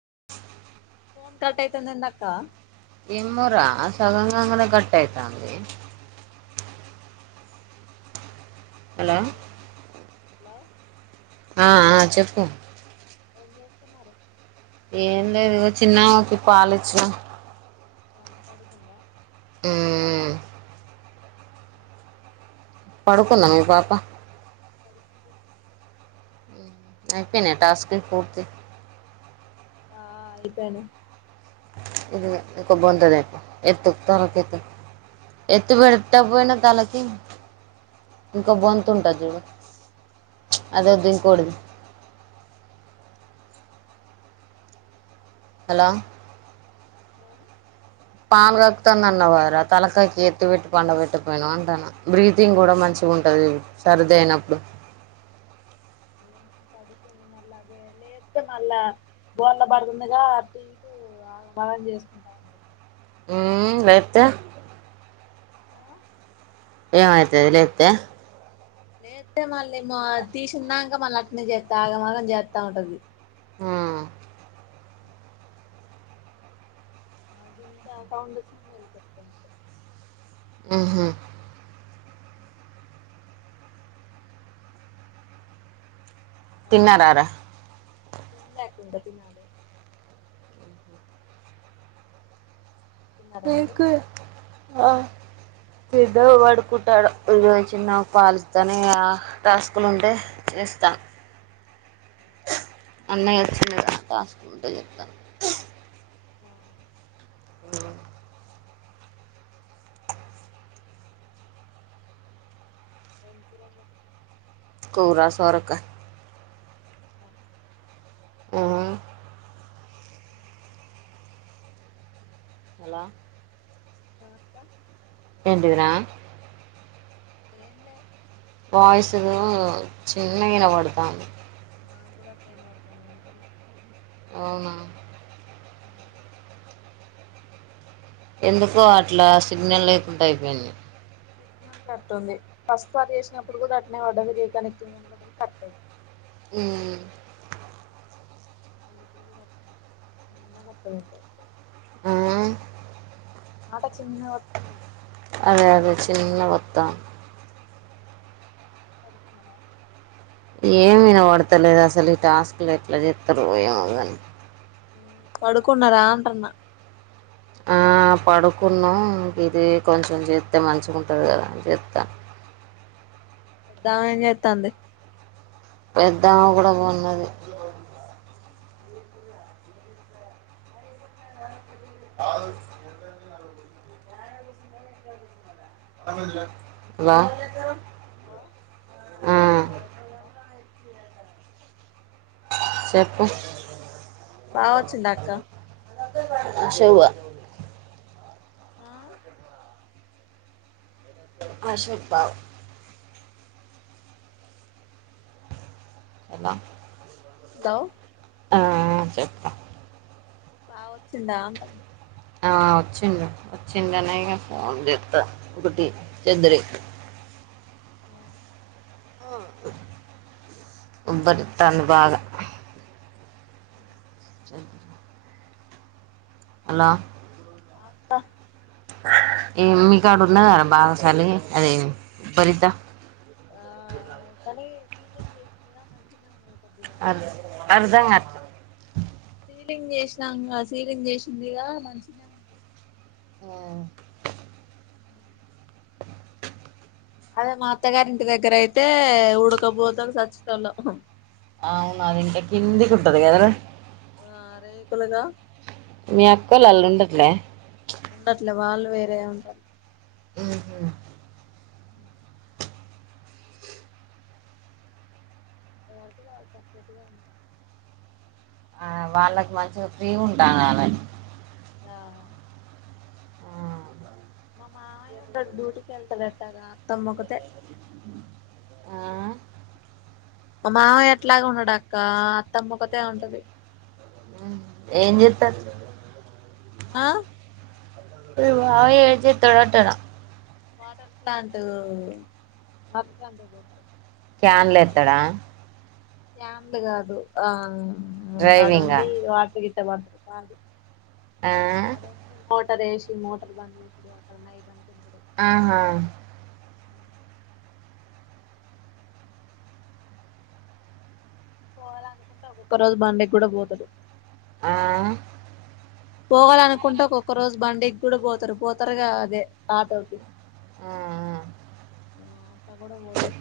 [inaudible] Phone cut అయితాంది ఏందీ అక్క ఏమోరా సగం కాగానే కట్ అయితాంది హలో ఏం చేస్తున్నావ్ హలో ఆ ఆ చెప్పు ఏం చేస్తున్నావ్ ఏం లేదు ఇదిగో చిన్నకి పాలిచ్చిన ఆ పడుకుందా టే [inaudible] ఉమ్ పడుకుందా మీ పాప పడుకుంది అయిపోయినాయ టాస్క్లు పూర్తి ఆ అయిపోనాయి ఎత్తుకొ బొంద్దలే ఎత్తుకు [inaudible] ఎత్తు పెట్టక పోయినా తలకి ఇంకో బొంతు ఉంటది చూడు అదే దీంట్లోది హలో పాలు కక్కుతాంది అన్నవు కదరా, తలకాయికి ఎత్తి పెట్టి పండపెట్టక పోయినావ అంటన్న, బ్రీతింగ్ కూడా మంచి ఉ ఉంటది సరిది అయినప్పుడు పడుకుంది మళ్ళా అదే, లెప్తే మళ్ళా బోర్ల పడుతుంది గా అటు ఇటూ. అగ మాగాం చేసుకుంటా ఉంటది. ఊ లెప్తే లో ఏమైతది లిప్తే? లేతే మళ్ళీమో తీసినాక మళ్ళ అట్నీ చెత్తా ఆగమాగం చెత్తా ఉంటది. ఆ ఆ గింత సౌండ్ వచ్చిన మెలుకుతదంతే ఉహు పనుకున్నాడు తిన్నారారా అక్క. తిన్లా అక్క ఇంక తినాలి. తిన్నారా మీరు మీకు ఆ పేద్దోడు పడుకుంటాడు. ఇగో చిన్న పాలిస్తనే అ టాస్క్లు ఉంటే ఇస్తా అన్నయ్య వచ్చిండు గా టాస్క్లు ఉంటే చే ఆ ఉ ఎం కూర మీద్ కూర సొరకాయ అ ఊ హలో తాత ఏంటిదిరా ఏం లే వాయిసు చిన్నగ ఇనపడతాంది. నా కూడా అట్లే వినపుడతాంది నికనే అవునా ఎందుకో అట్లా సిగ్నల్ లేకుండ అయిపోయింది. సిగ్నల్ కట్ ఉంది. ఫస్ట్ సారి చేసినప్పుడు కూడా అట్నే పడ్డది, రీ కనెక్టింగ్ అని పడ్డది కట్ అయి ఉమ్ మళ్ళీ ఇప్పుడు కూడా అట్నీ చిన్నగ అర్ధమైతది ఆ మాట చిన్నగ వత్తుంది. అదే అదే చిన్నగా వత్త పడుకున్నరా? ఏమ వినబడతలేదు అసలు, ఈ టాస్క్లు ఎట్లా చెతారో ఏమో గాని. ఉ పడుకున్నరా అంటున్న ఆ ఆ పడుకున్నా, ఇది కొంచెం చేస్తే మంచిగా ఉంటది కదా అని చేత్త. తానేం చేతాంది? పెద్ద ఆమె కూడా కొన్నది [inaudible] వా వచ్చిండ బావ వచ్చిండ? చెప్పు బావ వచ్చిండా అక్క? శివ్వా ఆఁ అశోక్ బావ ఎలా హలో మ్మ్ మ్మ్ చెప్పు బావ వచ్చిండా అంటున ఆ వచ్చిండు వచ్చిండు అనే ఇగ ఫోన్ చేత్త గుడ్డి చెద్దురి మ్ మ్ ఉబ్బరితాంది బాగా. చెద్దురి హలో అక్క మీ కాడ ఉన్నదారా బాగా సలి అదే ఉబ్బరీత? [inaudible] ఆ కానీ సీలింగ్ చేసిండ్రు గా మంచిగానే ఉంది అర్ అర్థం కావట్లే సీలింగ్ చేసినాంగ సీలింగ్ చేసిందిగా మంచిగ్నే వుంది అదే మా అత్తగారి ఇంటి దగ్గర అయితే ఉడకపోతది సచ్చేటోలం. అవును అది ఇంకా కిందికి ఉటంది కదరా! ఆ రేకులుగా. మీ అత్తోళ్ళు అంళ్ళ ఉండట్లే ఉండట్లే వాళ్ళు వేరే ఉంటాళు హ్మ్ హు ఎవరికి వారు సపరేట్ గానే ఉంటరు. ఆ వాళ్ళకి మంచిగా ఫ్రీ ఉండాలే ఆ మా మామయ్య ఉండడు డ్యూటీ కి ఎళ్తడు. ఎట్టగా అత్తమ్మొకతే ఆఁ మా మామయ్య ఎట్లాగు ఉండడు అక్కా అత్తమ్మొకతే ఉంటది. ఏం జేత్తడ్ ఆఁ మీ మావయ్య ఏం జేత్తడు అంటున వాటర్ ప్లాంటూ, వాటర్ ప్లాంటుది ఉంటది క్యాన్లేత్తడా క్యాన్లు గాదు ఆ డ్రైవింగా ఆడుండి వాటర్ గి ట్ట వడ్తడు. కాదు ఆ ఆడుండి మోటర్ వేసి, మోటర్ బంజేసుడు, అక్కడ నైట్ అంత ఉంట ఆఁహా మ్ పోవాలనుకుంటే ఒక్కొక్క రోజు బండికి గూడ పోతడు. ఆఁ పోవాలనుకుంటే ఒక్కొక్క రోజు బండికి గూడ గోతరు. పోతారుగా అదే ఆటోకి. ఆ ఆఁ అట్ల గూడ పోతర్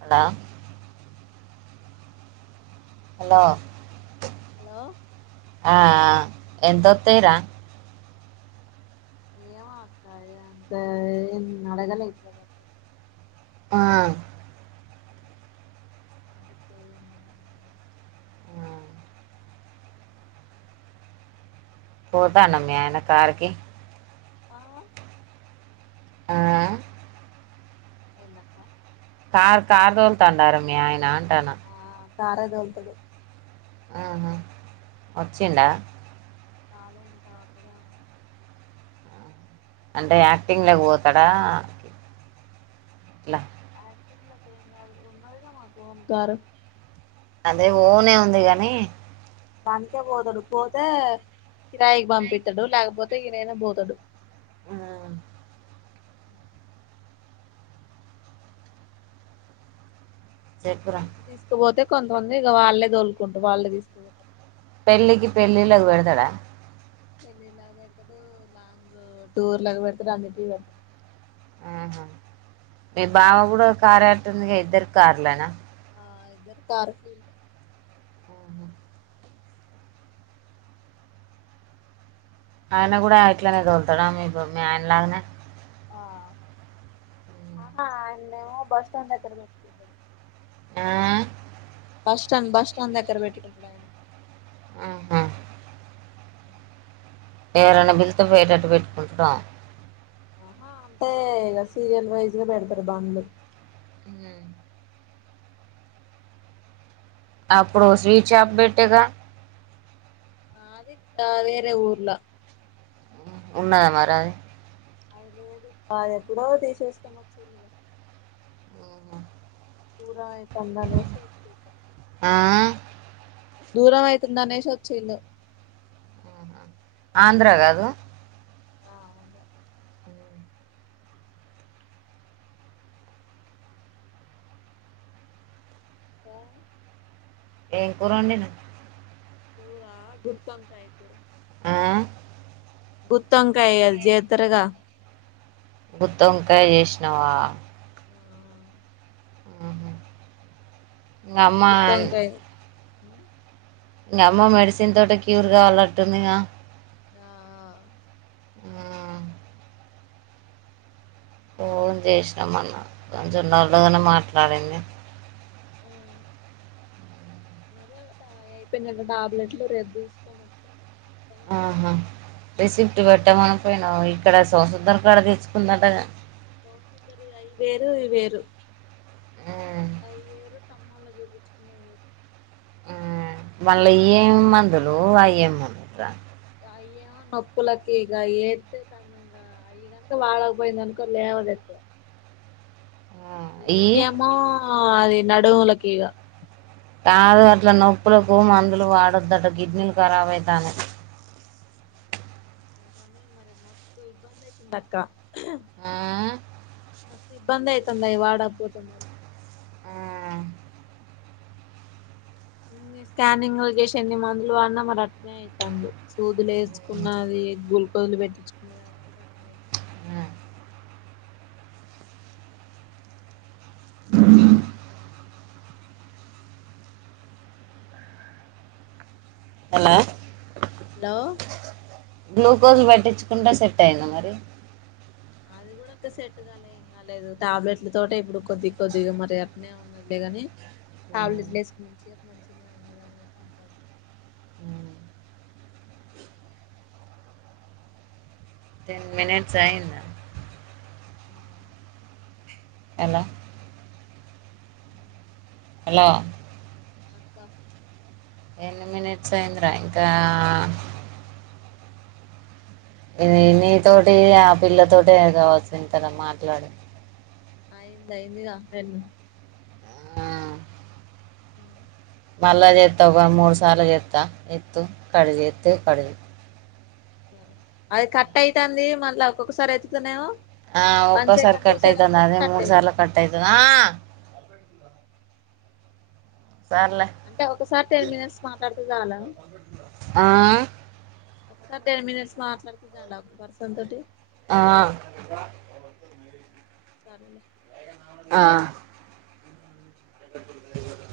హలో హలో హలో ఆఁ ఆ ఎంతోతైరా? ఏమో అక్కా ఇగ అంతా ఏం అడగలే ఇప్పటి వరకు. ఆ అందుకే మోర్ పోతాండా మీ ఆయన కార్ కీ ఆ ఆ ఎందక్క కార్ కార్ దోలు తాండ రా మీ అయన అంటానా కార్ ఎ తొల్తాడు ఆహ వచ్చిండా రాలె ఇంకా అక్కడే ఉన్నాడు అంటే యాక్టింగ్ లకి పోతాడా ఎట్ల నటీన్ల ఎం కాదు ఉన్నాది కా మాకు ఓన్ కారు అదే ఓన్ నే ఉంది గాని దానికే పోతాడు పోతే కిరాయికి పంపితాడు లేకపోతే ఈయనైనా పోతాడు ఆ మ్ చెప్పురా కలిపి తీసుకుపోతే కొంతమంది ఇక వాళ్ళే తోలుకుంటారు వాళ్ళే తీసుకుపోతే పెళ్ళికి పెళ్ళిలకు పేడతడా పెళ్ళలకి పెడతాడు లాంగ్ టూర్ లకి పెడతాడు అన్నిటికి పెడతాడు ఆహా మీ బావ కూడా కార్ ఎట్టింది ఇద్దరకి కార్లే నా ఆ ఇద్దరు కార్ కె ఆహా. ఆయన కూడా ఇట్లనే దొలుతాడా మీ మీ ఆయన లాగానే ఆహా ఆయన్ను బస్ స్టాండ్ దగ్గర పెట్టుకున్నారు ఆ బస్ స్టాండ్ బస్ స్టాండ్ దగ్గర పెట్టుకుంటుడు ఆయన ఆహా ఎరైనా బిలిస్తే పోయటట్టు పెట్టుకుంటడా ఆహా అంటే ఇక సీరియల్ వైజ్ గా పెడతారు బండ్లు మ్ అప్పుడు స్వీట్ షాప్ పెట్టేగా అది అది వేరె ఊర్లా ఉన్నాద మరి అది అది లేదు అది ఎప్పుడో తీసేసుకుని వచ్చిండు గా దూరం అయితంది అనేసి వచ్చిండు ఆ దూరమతుందనేసి వచ్చిలు ఆంధ్ర కాదు ఆ ఆంధ్రా దా ఏం కూర వండినవ్ కూర గుత్తి వంకాయ కూర ఆ గుత్తింకయ అద్ జేతరగా గుత్తోంకయ్ చేసినవ ఆ ఆహా మీ అమ్మాయ్ గుత్తొంకాయ ఇంగ అమ్మ మెడిసిన్ తోటి క్యూర్ కాలుట్టిందిగా ఆ ఆ ఫోన్ చేస్న మొన్న కొంచెం డల్ గానీ మాట్లాడింది ఆ అదే అయిపోయిందంట టాబ్లెట్లు రేపు తీసుకోని ఆహా రిసీపి పెట్టామని పోయినావు ఇక్కడ సోసందర కాడ తెచ్చుకుందట రి అయి వేరు ఈ వేరు మ్మ్ [unintelligible] మ్ మళ్ళా ఈ మందులు అయ్యాం మందు అయ్యేమో నొప్పులకి ఇక ఏతే కన్న ఇ అయ కనుక వాడకపోయిందనుకో లేవ లే ఎక్కు ఇయ్యి వెయ్యమా అది నడువుల కీగా కాదు అట్ల నొప్పులకు మందులు వాడొద్దట కిడ్నీలు ఖరాబ అయితాను తుందక్క మ ఇబ్బంది అవుతుంద వాడకపోతే మరి ఉమ్ స్కానింగ్ చేసి ఎన్ని మందులు పడిన మరి అట్నే అవుతుంది సూదులు వేసుకున్నది గూల్ కోజలు పెట్టించుకుంది అలా హలో గ్లూకోజ్ పట్టించుకుంటే సెట్ అయింది మరి అది కూడా సెట్గా లే లేదు టాబ్లెట్ల తోటే ఇప్పుడు కొద్దిగా కొద్దిగా మరి ఎక్కడ ఉండ లే ని టాబ్లెట్లు వేసుకు మంచిగా ఉన్నదని పంపండి టెన్మింట్యూస్ అయ్యిందా అంటాంది ఎలా [inaudible] హలో అక్క ఎన్ని మినిట్స్ అయ్యిందిరా ఇంకా ఇది నీతోటి ఆ పిల్లతోటి ఏదో కావాల్సినంత మాట్లాడు అయింద అయింది కా అటేళ్లు ఆ, హ మళ్ళ చేతవు కదా మూడు సార్ల చేస్తా ఎత్తు కట్ చేస్తే కట్ చెయి సరే అది కట్ అవుతుంది మళ్ళ ఒక్కొక్కసారి ఎత్తుతునేమో ఆ ఒక్కోసారి కట్టయితంద అదే కట్ అయితుంది మూడుసార్లు కట్ అయితది ఆ సర్లే అంటే ఒకసారి టెన్ మినట్స్ మాట్లాడుతే చాలా ఆ ఆ ఒకసారి టెన్ మినిట్స్ మాట్లాడితే చాలా ఒక పర్సన్ తోటి ఆ చల్ ఆ అర్ధ కలేదు